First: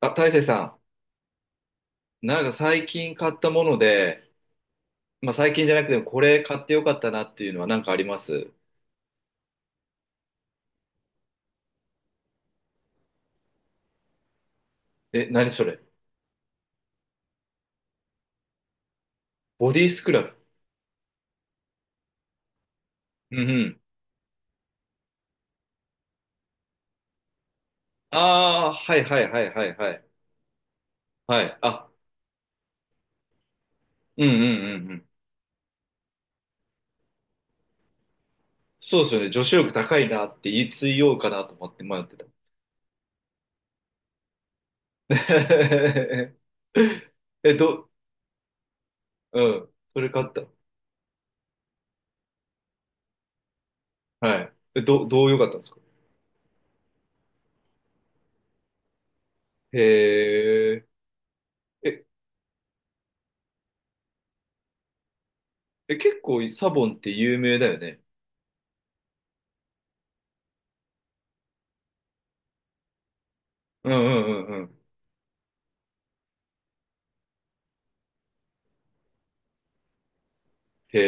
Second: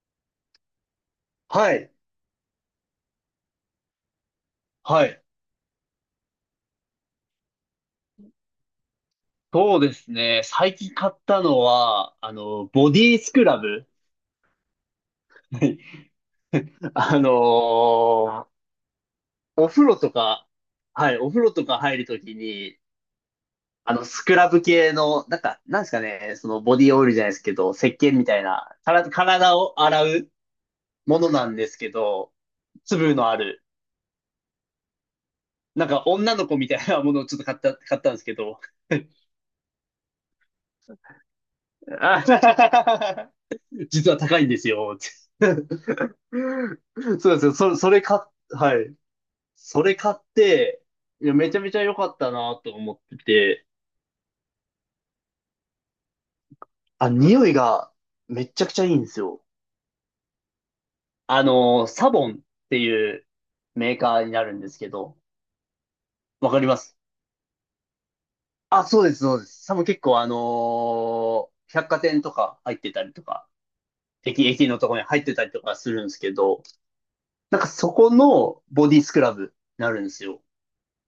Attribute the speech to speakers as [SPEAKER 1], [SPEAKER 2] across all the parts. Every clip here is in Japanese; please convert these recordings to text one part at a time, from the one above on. [SPEAKER 1] あ、大成さ
[SPEAKER 2] はい。
[SPEAKER 1] ん、なんか最近買ったもので、
[SPEAKER 2] はい。
[SPEAKER 1] まあ最近じゃなくてもこれ買ってよかったなっていうのは何かあります？
[SPEAKER 2] そうですね。最近買ったのは、ボディスクラブ。
[SPEAKER 1] え、何
[SPEAKER 2] は
[SPEAKER 1] そ
[SPEAKER 2] い
[SPEAKER 1] れ？
[SPEAKER 2] あのお
[SPEAKER 1] ボ
[SPEAKER 2] 風
[SPEAKER 1] ディ
[SPEAKER 2] 呂
[SPEAKER 1] ス
[SPEAKER 2] と
[SPEAKER 1] クラブ。
[SPEAKER 2] か、はい、お風呂とか入るときに、
[SPEAKER 1] うんうん。
[SPEAKER 2] スクラブ系の、なんか、なんですかね、そのボディオイルじゃないですけど、石鹸
[SPEAKER 1] あ
[SPEAKER 2] みたい
[SPEAKER 1] あ、
[SPEAKER 2] な、か
[SPEAKER 1] はい
[SPEAKER 2] ら
[SPEAKER 1] はいはい
[SPEAKER 2] 体
[SPEAKER 1] はい
[SPEAKER 2] を
[SPEAKER 1] はい。
[SPEAKER 2] 洗うもの
[SPEAKER 1] は
[SPEAKER 2] なん
[SPEAKER 1] い。
[SPEAKER 2] です
[SPEAKER 1] あ、
[SPEAKER 2] けど、粒のある、
[SPEAKER 1] うんうんうんうん。
[SPEAKER 2] なんか女の子みたいなものをちょっと買ったんですけど、
[SPEAKER 1] そうですよね。女子力高いなって言いついようかなと思って迷って
[SPEAKER 2] あ
[SPEAKER 1] た。
[SPEAKER 2] 実は高いんですよ。そうですよ。
[SPEAKER 1] え、
[SPEAKER 2] そ、それ買っ、はい。
[SPEAKER 1] うん。
[SPEAKER 2] それ
[SPEAKER 1] それ
[SPEAKER 2] 買っ
[SPEAKER 1] 買った。
[SPEAKER 2] て、いや、めちゃめちゃ良かったなと思ってて、
[SPEAKER 1] はい。え、どう良かったんですか？
[SPEAKER 2] あ、匂いがめちゃくちゃいいんですよ。
[SPEAKER 1] へえ。え、
[SPEAKER 2] サボンっていうメーカーになるんですけど、
[SPEAKER 1] え、結構
[SPEAKER 2] わかり
[SPEAKER 1] サ
[SPEAKER 2] ま
[SPEAKER 1] ボン
[SPEAKER 2] す。
[SPEAKER 1] って有名だよね。
[SPEAKER 2] あ、そうです、そうです。サボン結構百貨店とか入ってたりとか、
[SPEAKER 1] うんうんうんう
[SPEAKER 2] 駅の
[SPEAKER 1] ん。
[SPEAKER 2] とこに入ってたりとかするんですけど、なんかそこのボディスクラブになるんですよ。
[SPEAKER 1] へ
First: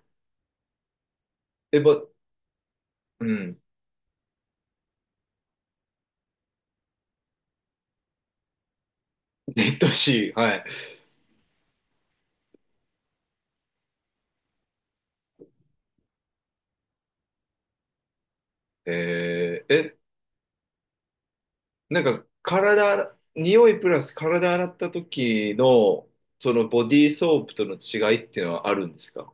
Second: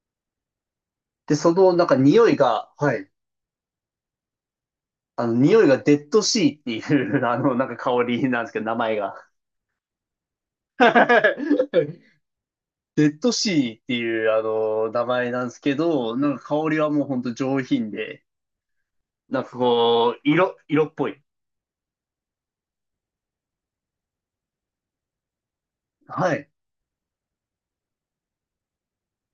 [SPEAKER 1] え。
[SPEAKER 2] で、その
[SPEAKER 1] え、
[SPEAKER 2] なんか匂いが、はい。
[SPEAKER 1] うん。
[SPEAKER 2] 匂いがデッドシーっていう、なんか香りなんですけど、名前が。
[SPEAKER 1] えっとし、はい。
[SPEAKER 2] デッドシーっていうあの名前なんですけど、なんか香りはもうほんと上品で、なんか
[SPEAKER 1] えー、え、
[SPEAKER 2] こう、色っぽい。
[SPEAKER 1] なんか、体、匂いプラス体洗った時の、
[SPEAKER 2] はい。
[SPEAKER 1] そのボディーソープとの違いっていうのはあるんですか？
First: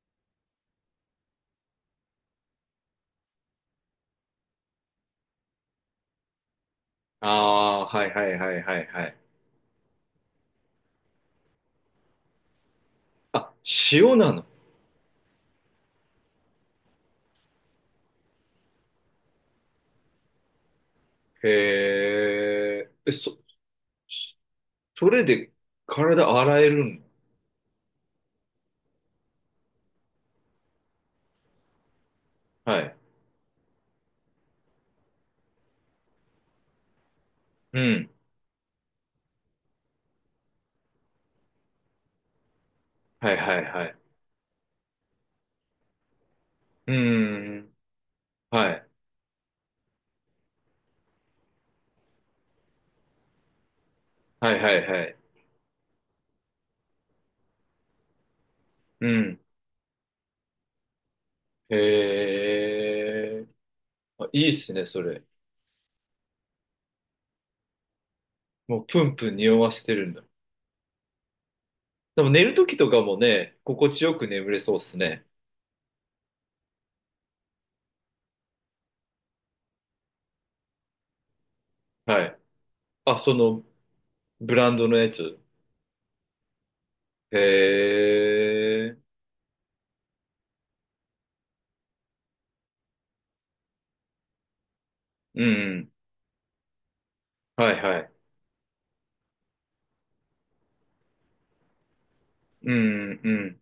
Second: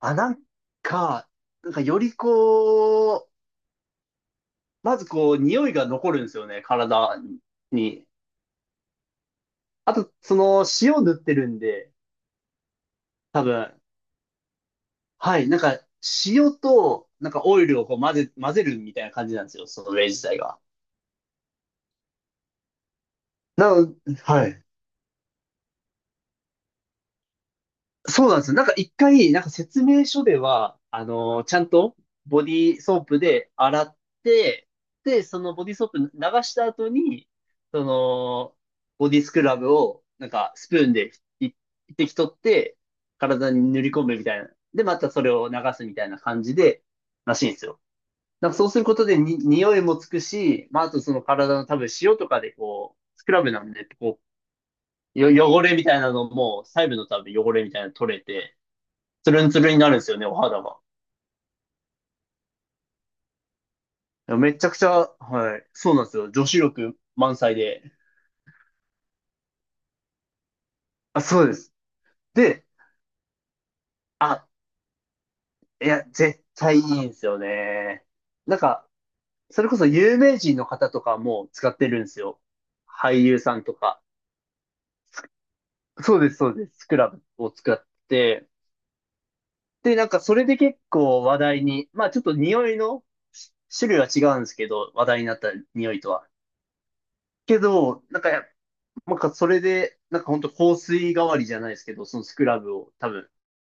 [SPEAKER 2] あ、か、なんかよりこう、まずこう、匂いが残るんですよね、体
[SPEAKER 1] ああー、は
[SPEAKER 2] に。
[SPEAKER 1] いはいはいはいはい。
[SPEAKER 2] あと、塩塗ってるんで、多
[SPEAKER 1] あ、
[SPEAKER 2] 分、
[SPEAKER 1] 塩なの？
[SPEAKER 2] はい、なんか、塩と、なんかオイルをこう混ぜるみたいな感じなんですよ、その例自体が。
[SPEAKER 1] へえ。え、
[SPEAKER 2] なの、はい。
[SPEAKER 1] それで体洗えるの？
[SPEAKER 2] そうなんですよ。なんか一回、なんか説明書では、ちゃんとボディ
[SPEAKER 1] は
[SPEAKER 2] ー
[SPEAKER 1] い。
[SPEAKER 2] ソープで洗って、で、そのボディーソープ流した後に、
[SPEAKER 1] う
[SPEAKER 2] そ
[SPEAKER 1] ん。
[SPEAKER 2] の、ボディスクラブを、なんかスプーンでい一滴取って、
[SPEAKER 1] はい
[SPEAKER 2] 体
[SPEAKER 1] は
[SPEAKER 2] に
[SPEAKER 1] い
[SPEAKER 2] 塗
[SPEAKER 1] は
[SPEAKER 2] り
[SPEAKER 1] い。
[SPEAKER 2] 込むみたいな。で、またそれを流すみたいな感じで、
[SPEAKER 1] う
[SPEAKER 2] らしいんです
[SPEAKER 1] ん。
[SPEAKER 2] よ。なんかそう
[SPEAKER 1] は
[SPEAKER 2] する
[SPEAKER 1] い。
[SPEAKER 2] ことでに、匂いもつくし、まあ、あとその体の多分塩とかでこう、スクラブなんで、こ
[SPEAKER 1] はいはいはい。
[SPEAKER 2] う、汚れみたいなのも、細部の多分汚れみたいなの取れて、
[SPEAKER 1] う
[SPEAKER 2] ツ
[SPEAKER 1] ん。
[SPEAKER 2] ルンツルンになるんですよね、お肌が。
[SPEAKER 1] へえ。あ、
[SPEAKER 2] いや
[SPEAKER 1] いいっ
[SPEAKER 2] めちゃ
[SPEAKER 1] す
[SPEAKER 2] くち
[SPEAKER 1] ね、
[SPEAKER 2] ゃ、
[SPEAKER 1] それ。
[SPEAKER 2] はい。そうなんですよ。女子力満載で。
[SPEAKER 1] もうプンプン匂わせてるんだ。
[SPEAKER 2] あ、そうです。
[SPEAKER 1] でも寝る
[SPEAKER 2] で、
[SPEAKER 1] ときとかもね、心地よく
[SPEAKER 2] あ、
[SPEAKER 1] 眠れそうっすね。
[SPEAKER 2] いや、絶対いいんですよね。なんか、それこそ有名人の方とかも使ってるんです
[SPEAKER 1] はい。
[SPEAKER 2] よ。
[SPEAKER 1] あ、
[SPEAKER 2] 俳
[SPEAKER 1] そ
[SPEAKER 2] 優さ
[SPEAKER 1] の
[SPEAKER 2] んとか。
[SPEAKER 1] ブランドのやつ。
[SPEAKER 2] そうです、そうです。スクラブ
[SPEAKER 1] へ
[SPEAKER 2] を使って。
[SPEAKER 1] え。
[SPEAKER 2] で、なんかそれで結構話題に、まあちょっと匂いの種類は違うんですけど、話題になっ
[SPEAKER 1] う
[SPEAKER 2] た
[SPEAKER 1] ん。
[SPEAKER 2] 匂いとは。け
[SPEAKER 1] はいは
[SPEAKER 2] ど、
[SPEAKER 1] い。
[SPEAKER 2] なんかそれで、なんか本当香水代わりじゃないですけど、そのスクラ
[SPEAKER 1] う
[SPEAKER 2] ブを多
[SPEAKER 1] ん、
[SPEAKER 2] 分、
[SPEAKER 1] うん。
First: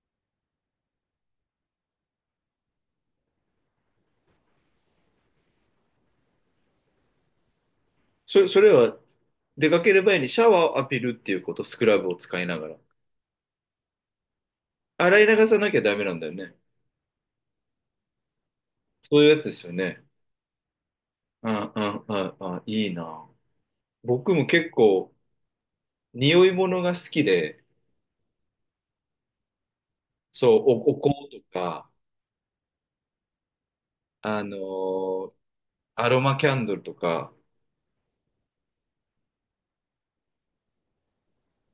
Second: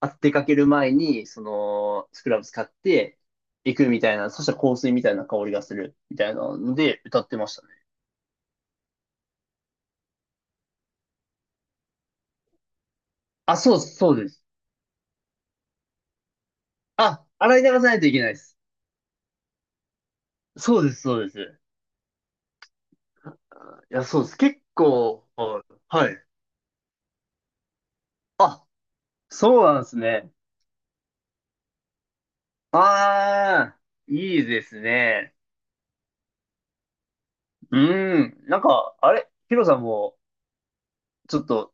[SPEAKER 2] 出かける前に、そのスクラブ使って行くみたいな、そしたら香水みたいな香りがするみたいなので歌ってましたね。
[SPEAKER 1] それは出かける前にシャワーを浴びるっていうこと、スクラブを使いながら。
[SPEAKER 2] あ、そうです、そうです。
[SPEAKER 1] 洗い流さなきゃダメなんだよね。
[SPEAKER 2] あ、洗い流さないといけないです。
[SPEAKER 1] そういうやつですよね。
[SPEAKER 2] そうです、そうです。
[SPEAKER 1] ああ、ああ、あいいな。
[SPEAKER 2] あいや、そうで
[SPEAKER 1] 僕
[SPEAKER 2] す。
[SPEAKER 1] も
[SPEAKER 2] 結
[SPEAKER 1] 結構、
[SPEAKER 2] 構、はい。はい。
[SPEAKER 1] 匂い物が好きで、
[SPEAKER 2] あ、そうなんですね。
[SPEAKER 1] そう、お香とか、
[SPEAKER 2] ああ、い
[SPEAKER 1] あ
[SPEAKER 2] い
[SPEAKER 1] の
[SPEAKER 2] です
[SPEAKER 1] ー
[SPEAKER 2] ね。
[SPEAKER 1] アロマキャンドルとか、
[SPEAKER 2] うん。なんか、あれ、ヒロさんも、ちょっと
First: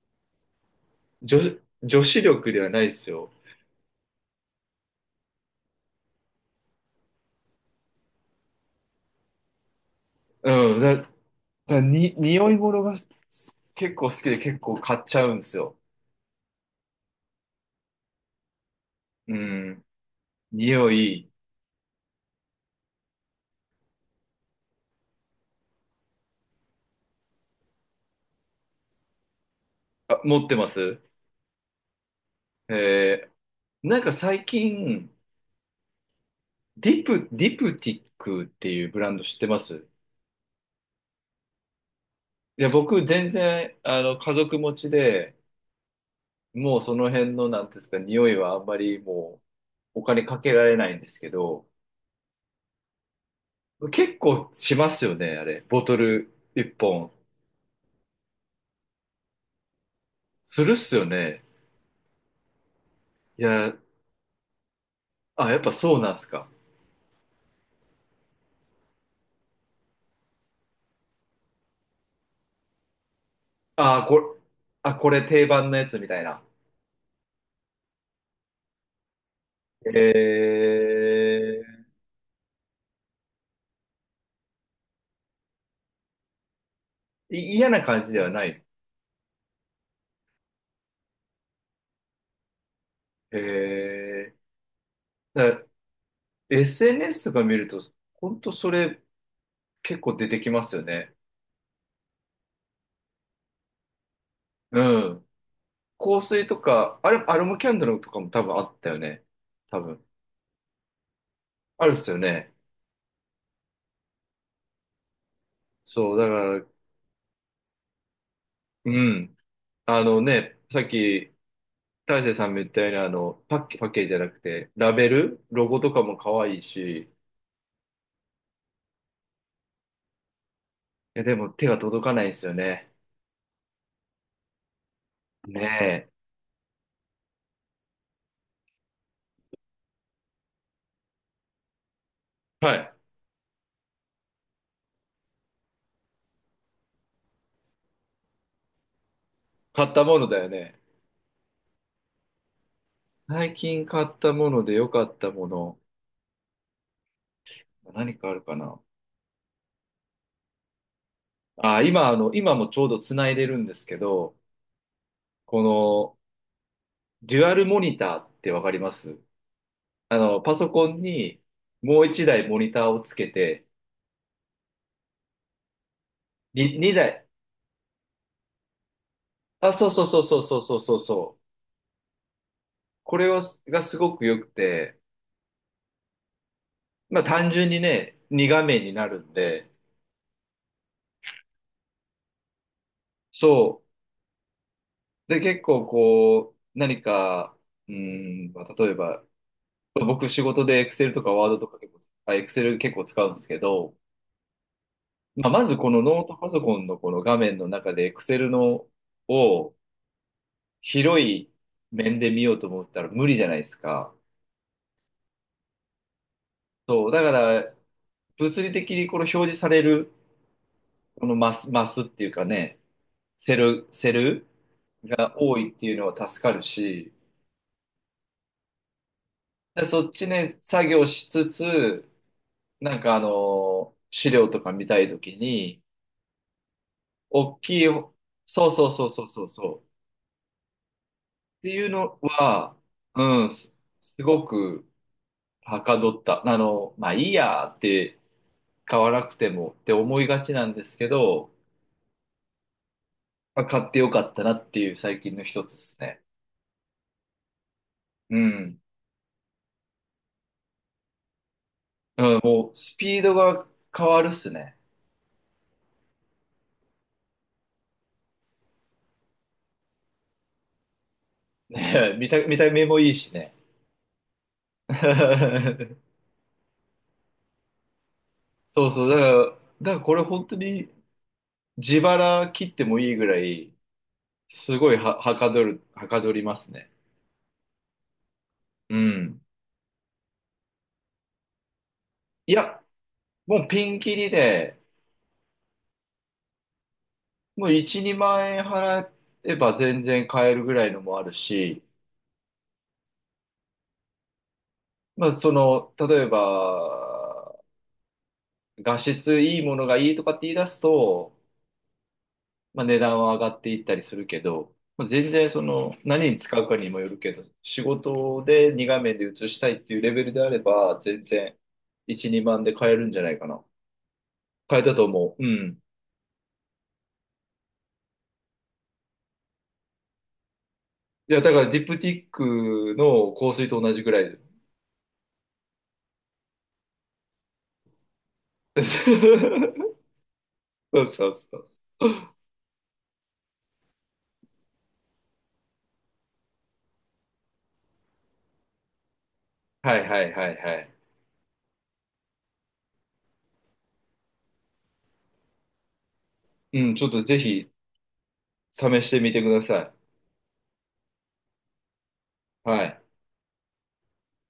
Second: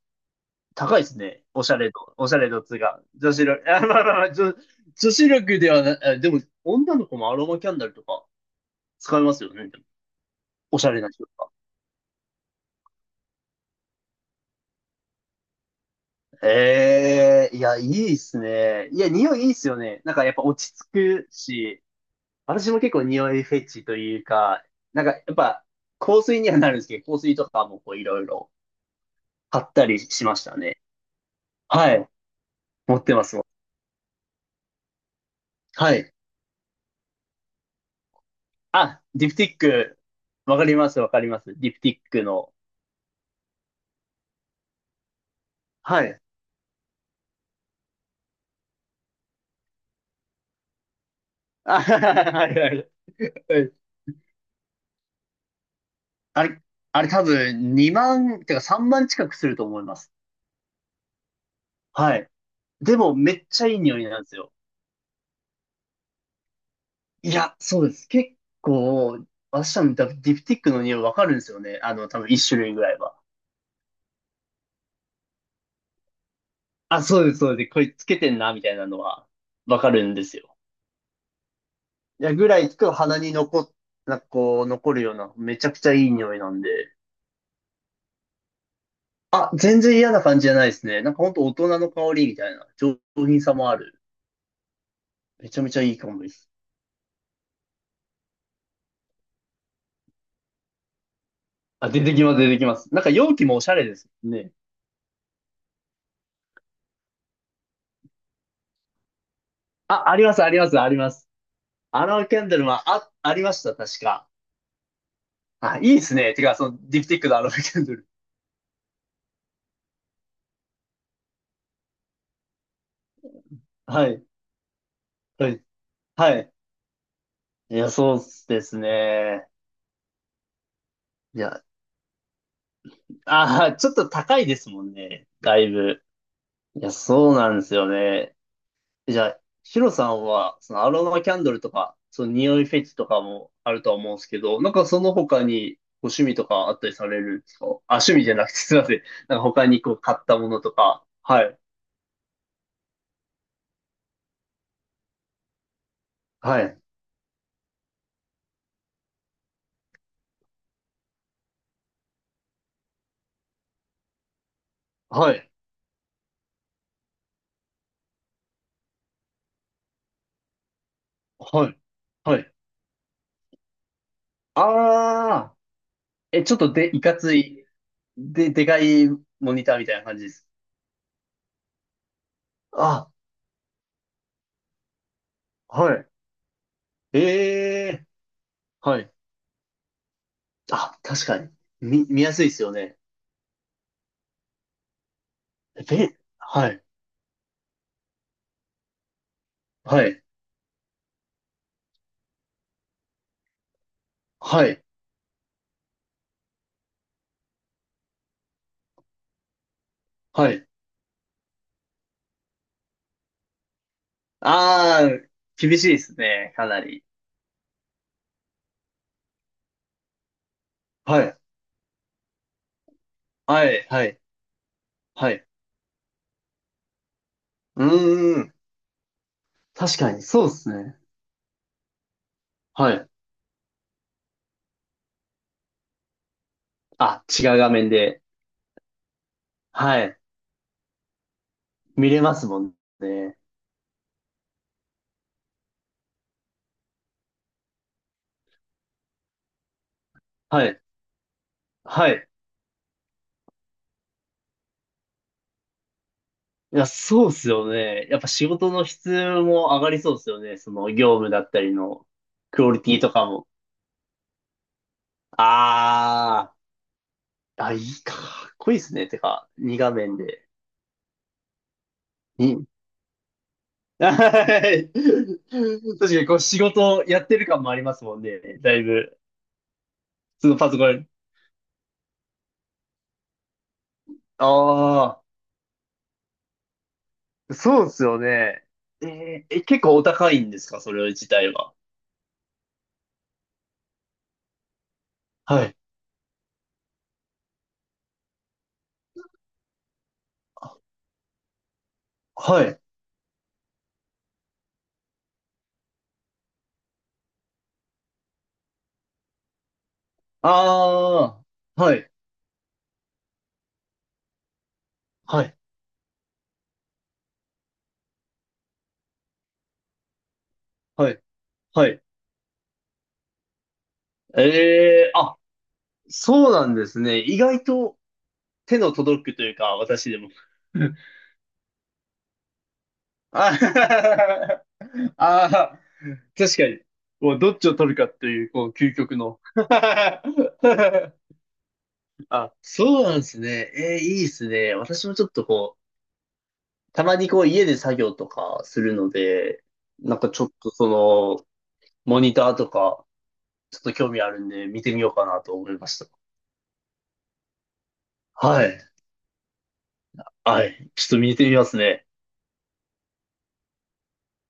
[SPEAKER 2] 高いですね。
[SPEAKER 1] 女、
[SPEAKER 2] おしゃれ
[SPEAKER 1] 女
[SPEAKER 2] 度。
[SPEAKER 1] 子
[SPEAKER 2] おしゃれ
[SPEAKER 1] 力で
[SPEAKER 2] 度っ
[SPEAKER 1] は
[SPEAKER 2] つ
[SPEAKER 1] な
[SPEAKER 2] う
[SPEAKER 1] いで
[SPEAKER 2] か。
[SPEAKER 1] すよ。
[SPEAKER 2] 女子力。あ、まあまあまあ、女子力ではない。でも、女の子もアロマキャンドルとか使いますよね。でも
[SPEAKER 1] う
[SPEAKER 2] お
[SPEAKER 1] ん、
[SPEAKER 2] しゃれ
[SPEAKER 1] だ、
[SPEAKER 2] な人とか。
[SPEAKER 1] だに、匂い物が結構好きで結構買っちゃうんですよ。
[SPEAKER 2] ええいや、いいっすね。いや、
[SPEAKER 1] う
[SPEAKER 2] 匂いいいっすよ
[SPEAKER 1] ん、
[SPEAKER 2] ね。なんかやっぱ落ち
[SPEAKER 1] 匂
[SPEAKER 2] 着く
[SPEAKER 1] い、
[SPEAKER 2] し、私も結構匂いフェチというか、なんかやっぱ香水にはなるんですけど、香水とかもこういろいろ買ったり
[SPEAKER 1] あ、
[SPEAKER 2] しま
[SPEAKER 1] 持
[SPEAKER 2] し
[SPEAKER 1] って
[SPEAKER 2] た
[SPEAKER 1] ま
[SPEAKER 2] ね。
[SPEAKER 1] す？
[SPEAKER 2] はい。持ってま
[SPEAKER 1] え
[SPEAKER 2] すもん。
[SPEAKER 1] なんか最近、
[SPEAKER 2] はい。
[SPEAKER 1] ディプティックっていうブ
[SPEAKER 2] あ、
[SPEAKER 1] ランド
[SPEAKER 2] ディ
[SPEAKER 1] 知
[SPEAKER 2] プ
[SPEAKER 1] って
[SPEAKER 2] ティッ
[SPEAKER 1] ます？
[SPEAKER 2] ク。わかります、わかります。ディプティックの。
[SPEAKER 1] いや、僕全然、家族持ちで、
[SPEAKER 2] はい。
[SPEAKER 1] もうその辺の、なんていうんですか、匂いはあんまりもうお金かけられないんですけど、
[SPEAKER 2] あ、はいはいはい。
[SPEAKER 1] 結構しますよね、あれ。ボトル
[SPEAKER 2] あれ、
[SPEAKER 1] 一
[SPEAKER 2] あれ
[SPEAKER 1] 本。
[SPEAKER 2] 多分2万、てか3万近くすると思います。
[SPEAKER 1] するっすよね。
[SPEAKER 2] はい。でもめ
[SPEAKER 1] い
[SPEAKER 2] っちゃ
[SPEAKER 1] や、
[SPEAKER 2] いい匂いなんですよ。
[SPEAKER 1] あ、やっぱそうなんすか。
[SPEAKER 2] いや、そうです。結構、私多分ディプティックの匂いわかるんですよね。多分1種類ぐらいは。
[SPEAKER 1] あ、これ、あ、これ定番のやつみたいな。
[SPEAKER 2] あ、そうです、そうです。これつけてんな、みたいなのはわかるんですよ。
[SPEAKER 1] え
[SPEAKER 2] いや、ぐらいと鼻になんかこう、残るような、めちゃくちゃいい匂いなんで。
[SPEAKER 1] 嫌な感じではない。
[SPEAKER 2] あ、全然嫌な感じじゃないですね。なんかほんと大人の香りみたいな、上品さもある。
[SPEAKER 1] え
[SPEAKER 2] め
[SPEAKER 1] だ
[SPEAKER 2] ち
[SPEAKER 1] か
[SPEAKER 2] ゃ
[SPEAKER 1] ら
[SPEAKER 2] めちゃいい香りです。
[SPEAKER 1] SNS とか見ると、ほんとそれ結構出てきますよね。
[SPEAKER 2] あ、出てきます、出てきます。なんか容器もおしゃれですね。
[SPEAKER 1] うん。香水とか、あれ、アロマキャンドルとかも多分あったよね。多分。
[SPEAKER 2] あ、あります、あります、あります。
[SPEAKER 1] あるっ
[SPEAKER 2] ア
[SPEAKER 1] す
[SPEAKER 2] ロ
[SPEAKER 1] よ
[SPEAKER 2] マキャン
[SPEAKER 1] ね。
[SPEAKER 2] ドルもあ、ありました、確か。あ、いいで
[SPEAKER 1] そ
[SPEAKER 2] す
[SPEAKER 1] う、だか
[SPEAKER 2] ね。てか、
[SPEAKER 1] ら、
[SPEAKER 2] その、ディプティックのアロマキャンドル。
[SPEAKER 1] うん。あのね、さっき、大勢さんも言ったように、パッケー
[SPEAKER 2] は
[SPEAKER 1] ジじゃ
[SPEAKER 2] い、
[SPEAKER 1] なくて、ラベル、
[SPEAKER 2] はい、
[SPEAKER 1] ロゴとかも可
[SPEAKER 2] はい。
[SPEAKER 1] 愛いし、い
[SPEAKER 2] いや、そうですね。
[SPEAKER 1] や、で
[SPEAKER 2] い
[SPEAKER 1] も
[SPEAKER 2] や、
[SPEAKER 1] 手が届かないんですよね。
[SPEAKER 2] ちょっと高いですもんね。だいぶ。
[SPEAKER 1] ね
[SPEAKER 2] いや、そうなんですよね。じゃあ、シロさんは、そのアロマキャンドルとか、その匂い
[SPEAKER 1] え。は
[SPEAKER 2] フェ
[SPEAKER 1] い。
[SPEAKER 2] チとかもあるとは思うんですけど、なんかその他にご趣味とかあったりされるんですか？あ、趣味じゃなくてすいません。なんか他に
[SPEAKER 1] 買っ
[SPEAKER 2] こう
[SPEAKER 1] た
[SPEAKER 2] 買
[SPEAKER 1] も
[SPEAKER 2] っ
[SPEAKER 1] のだ
[SPEAKER 2] た
[SPEAKER 1] よ
[SPEAKER 2] ものと
[SPEAKER 1] ね。
[SPEAKER 2] か。はい。
[SPEAKER 1] 最近買ったもので良かったもの、
[SPEAKER 2] はい。
[SPEAKER 1] 何かあるかな。あ、今、あの、今もちょうど繋いでるんですけど、
[SPEAKER 2] はい。
[SPEAKER 1] この、デュアルモニターってわかります？パソコンに
[SPEAKER 2] はい。
[SPEAKER 1] もう一
[SPEAKER 2] は
[SPEAKER 1] 台
[SPEAKER 2] い。
[SPEAKER 1] モニターをつけて、
[SPEAKER 2] ああ、え、ちょっとで、い
[SPEAKER 1] 二
[SPEAKER 2] か
[SPEAKER 1] 台。
[SPEAKER 2] つい、でかいモニ
[SPEAKER 1] あ、
[SPEAKER 2] ターみ
[SPEAKER 1] そう
[SPEAKER 2] たいな
[SPEAKER 1] そう
[SPEAKER 2] 感
[SPEAKER 1] そう
[SPEAKER 2] じで
[SPEAKER 1] そう
[SPEAKER 2] す。
[SPEAKER 1] そうそうそうそう。
[SPEAKER 2] あ、
[SPEAKER 1] これは、がすごく良くて、
[SPEAKER 2] はい。
[SPEAKER 1] まあ単純に
[SPEAKER 2] ええ、
[SPEAKER 1] ね、2画面に
[SPEAKER 2] は
[SPEAKER 1] な
[SPEAKER 2] い。
[SPEAKER 1] るんで、
[SPEAKER 2] あ、確かに。見やすいですよね。
[SPEAKER 1] そう。で、結構
[SPEAKER 2] え、
[SPEAKER 1] こう、
[SPEAKER 2] はい。
[SPEAKER 1] 何か、うーまあ例えば、
[SPEAKER 2] はい。
[SPEAKER 1] 僕仕事で Excel とか Word とか結構、あ、Excel 結構使うんですけど、
[SPEAKER 2] はい。
[SPEAKER 1] まあまずこのノートパソコンのこの画面の中で Excel のを
[SPEAKER 2] はい。
[SPEAKER 1] 広い面で見ようと思ったら無理じゃないですか。
[SPEAKER 2] ああ、厳しいですね、かなり。
[SPEAKER 1] そう。だから、物理的にこの表示される、
[SPEAKER 2] は
[SPEAKER 1] この
[SPEAKER 2] い。
[SPEAKER 1] マスっていうかね、セ
[SPEAKER 2] はい、
[SPEAKER 1] ル、
[SPEAKER 2] は
[SPEAKER 1] セ
[SPEAKER 2] い、
[SPEAKER 1] ル
[SPEAKER 2] は
[SPEAKER 1] が
[SPEAKER 2] い。
[SPEAKER 1] 多いっていうのは助かるし、
[SPEAKER 2] うーん。
[SPEAKER 1] で、
[SPEAKER 2] 確
[SPEAKER 1] そっ
[SPEAKER 2] かに、
[SPEAKER 1] ち
[SPEAKER 2] そうで
[SPEAKER 1] ね、
[SPEAKER 2] す
[SPEAKER 1] 作
[SPEAKER 2] ね。
[SPEAKER 1] 業しつつ、
[SPEAKER 2] は
[SPEAKER 1] なん
[SPEAKER 2] い。
[SPEAKER 1] かあの、資料とか見たいときに、
[SPEAKER 2] あ、違
[SPEAKER 1] 大
[SPEAKER 2] う画
[SPEAKER 1] きい、
[SPEAKER 2] 面で。
[SPEAKER 1] そうそうそうそうそうそう。っ
[SPEAKER 2] はい。
[SPEAKER 1] ていう
[SPEAKER 2] 見
[SPEAKER 1] の
[SPEAKER 2] れますもん
[SPEAKER 1] は、
[SPEAKER 2] ね。
[SPEAKER 1] うん、すごくはかどった。まあいいやって買わなくてもって思いがち
[SPEAKER 2] は
[SPEAKER 1] なん
[SPEAKER 2] い。
[SPEAKER 1] ですけど、
[SPEAKER 2] はい。
[SPEAKER 1] まあ、買ってよかったなっていう最近の一つですね。
[SPEAKER 2] いや、そうっすよね。やっぱ
[SPEAKER 1] う
[SPEAKER 2] 仕事
[SPEAKER 1] ん。
[SPEAKER 2] の質も上がりそうっすよね。その業務だったりの
[SPEAKER 1] うん、
[SPEAKER 2] ク
[SPEAKER 1] も
[SPEAKER 2] オ
[SPEAKER 1] う
[SPEAKER 2] リ
[SPEAKER 1] ス
[SPEAKER 2] ティと
[SPEAKER 1] ピー
[SPEAKER 2] か
[SPEAKER 1] ド
[SPEAKER 2] も。
[SPEAKER 1] が変わるっすね。
[SPEAKER 2] あー。あ、いいか。かっこいいっすね。てか、2画面で。
[SPEAKER 1] ね、見た目もいいしね。
[SPEAKER 2] はい。確かにこう仕事やってる感もありますもんね。だい
[SPEAKER 1] そうそう、だ
[SPEAKER 2] ぶ。
[SPEAKER 1] から、だからこれ本
[SPEAKER 2] そ
[SPEAKER 1] 当
[SPEAKER 2] のパソコ
[SPEAKER 1] に
[SPEAKER 2] ン。
[SPEAKER 1] 自腹切ってもいいぐらい、すごい
[SPEAKER 2] あ
[SPEAKER 1] はかどりますね。
[SPEAKER 2] あ、そうですよね。
[SPEAKER 1] うん。
[SPEAKER 2] え、結構お高いんですかそれ自体は？
[SPEAKER 1] いや、もうピンキリで、
[SPEAKER 2] はい。
[SPEAKER 1] もう1、2万円払えば全然買えるぐらいのもあるし、
[SPEAKER 2] はい。
[SPEAKER 1] まあ、例えば、画質いいものがいいとかって言い出すと、
[SPEAKER 2] ああ、はい。
[SPEAKER 1] まあ、値段は上がっていったりするけど、まあ、全
[SPEAKER 2] は
[SPEAKER 1] 然
[SPEAKER 2] い。
[SPEAKER 1] 何に使うかにもよるけど、仕事で2画面で映したいっていうレベルであれば、
[SPEAKER 2] は
[SPEAKER 1] 全
[SPEAKER 2] い。
[SPEAKER 1] 然
[SPEAKER 2] はい。
[SPEAKER 1] 1、2万で買えるんじゃないかな。変えたと
[SPEAKER 2] ええ
[SPEAKER 1] 思
[SPEAKER 2] あ、
[SPEAKER 1] う。うん。
[SPEAKER 2] そうなんですね。意外と手の届くというか、私でも。
[SPEAKER 1] いや、だからディプティックの香
[SPEAKER 2] あ
[SPEAKER 1] 水と同じぐらいで。
[SPEAKER 2] ーあー、確かに。もうどっちを取るかっていう、こう、究
[SPEAKER 1] そ
[SPEAKER 2] 極の。
[SPEAKER 1] うそ うそう。
[SPEAKER 2] あ、そうなんですね。えー、いいですね。私もちょっとこう、たまにこう家で作業とかするので、
[SPEAKER 1] はい
[SPEAKER 2] な
[SPEAKER 1] は
[SPEAKER 2] んか
[SPEAKER 1] い
[SPEAKER 2] ちょ
[SPEAKER 1] は
[SPEAKER 2] っ
[SPEAKER 1] い
[SPEAKER 2] と
[SPEAKER 1] はい。
[SPEAKER 2] モニターとか、ちょっと興味あるんで見てみようかなと思いました。
[SPEAKER 1] うん、ちょっとぜひ
[SPEAKER 2] は
[SPEAKER 1] 試
[SPEAKER 2] い。
[SPEAKER 1] してみてくださ
[SPEAKER 2] はい。ちょっと見てみますね。
[SPEAKER 1] い。はい。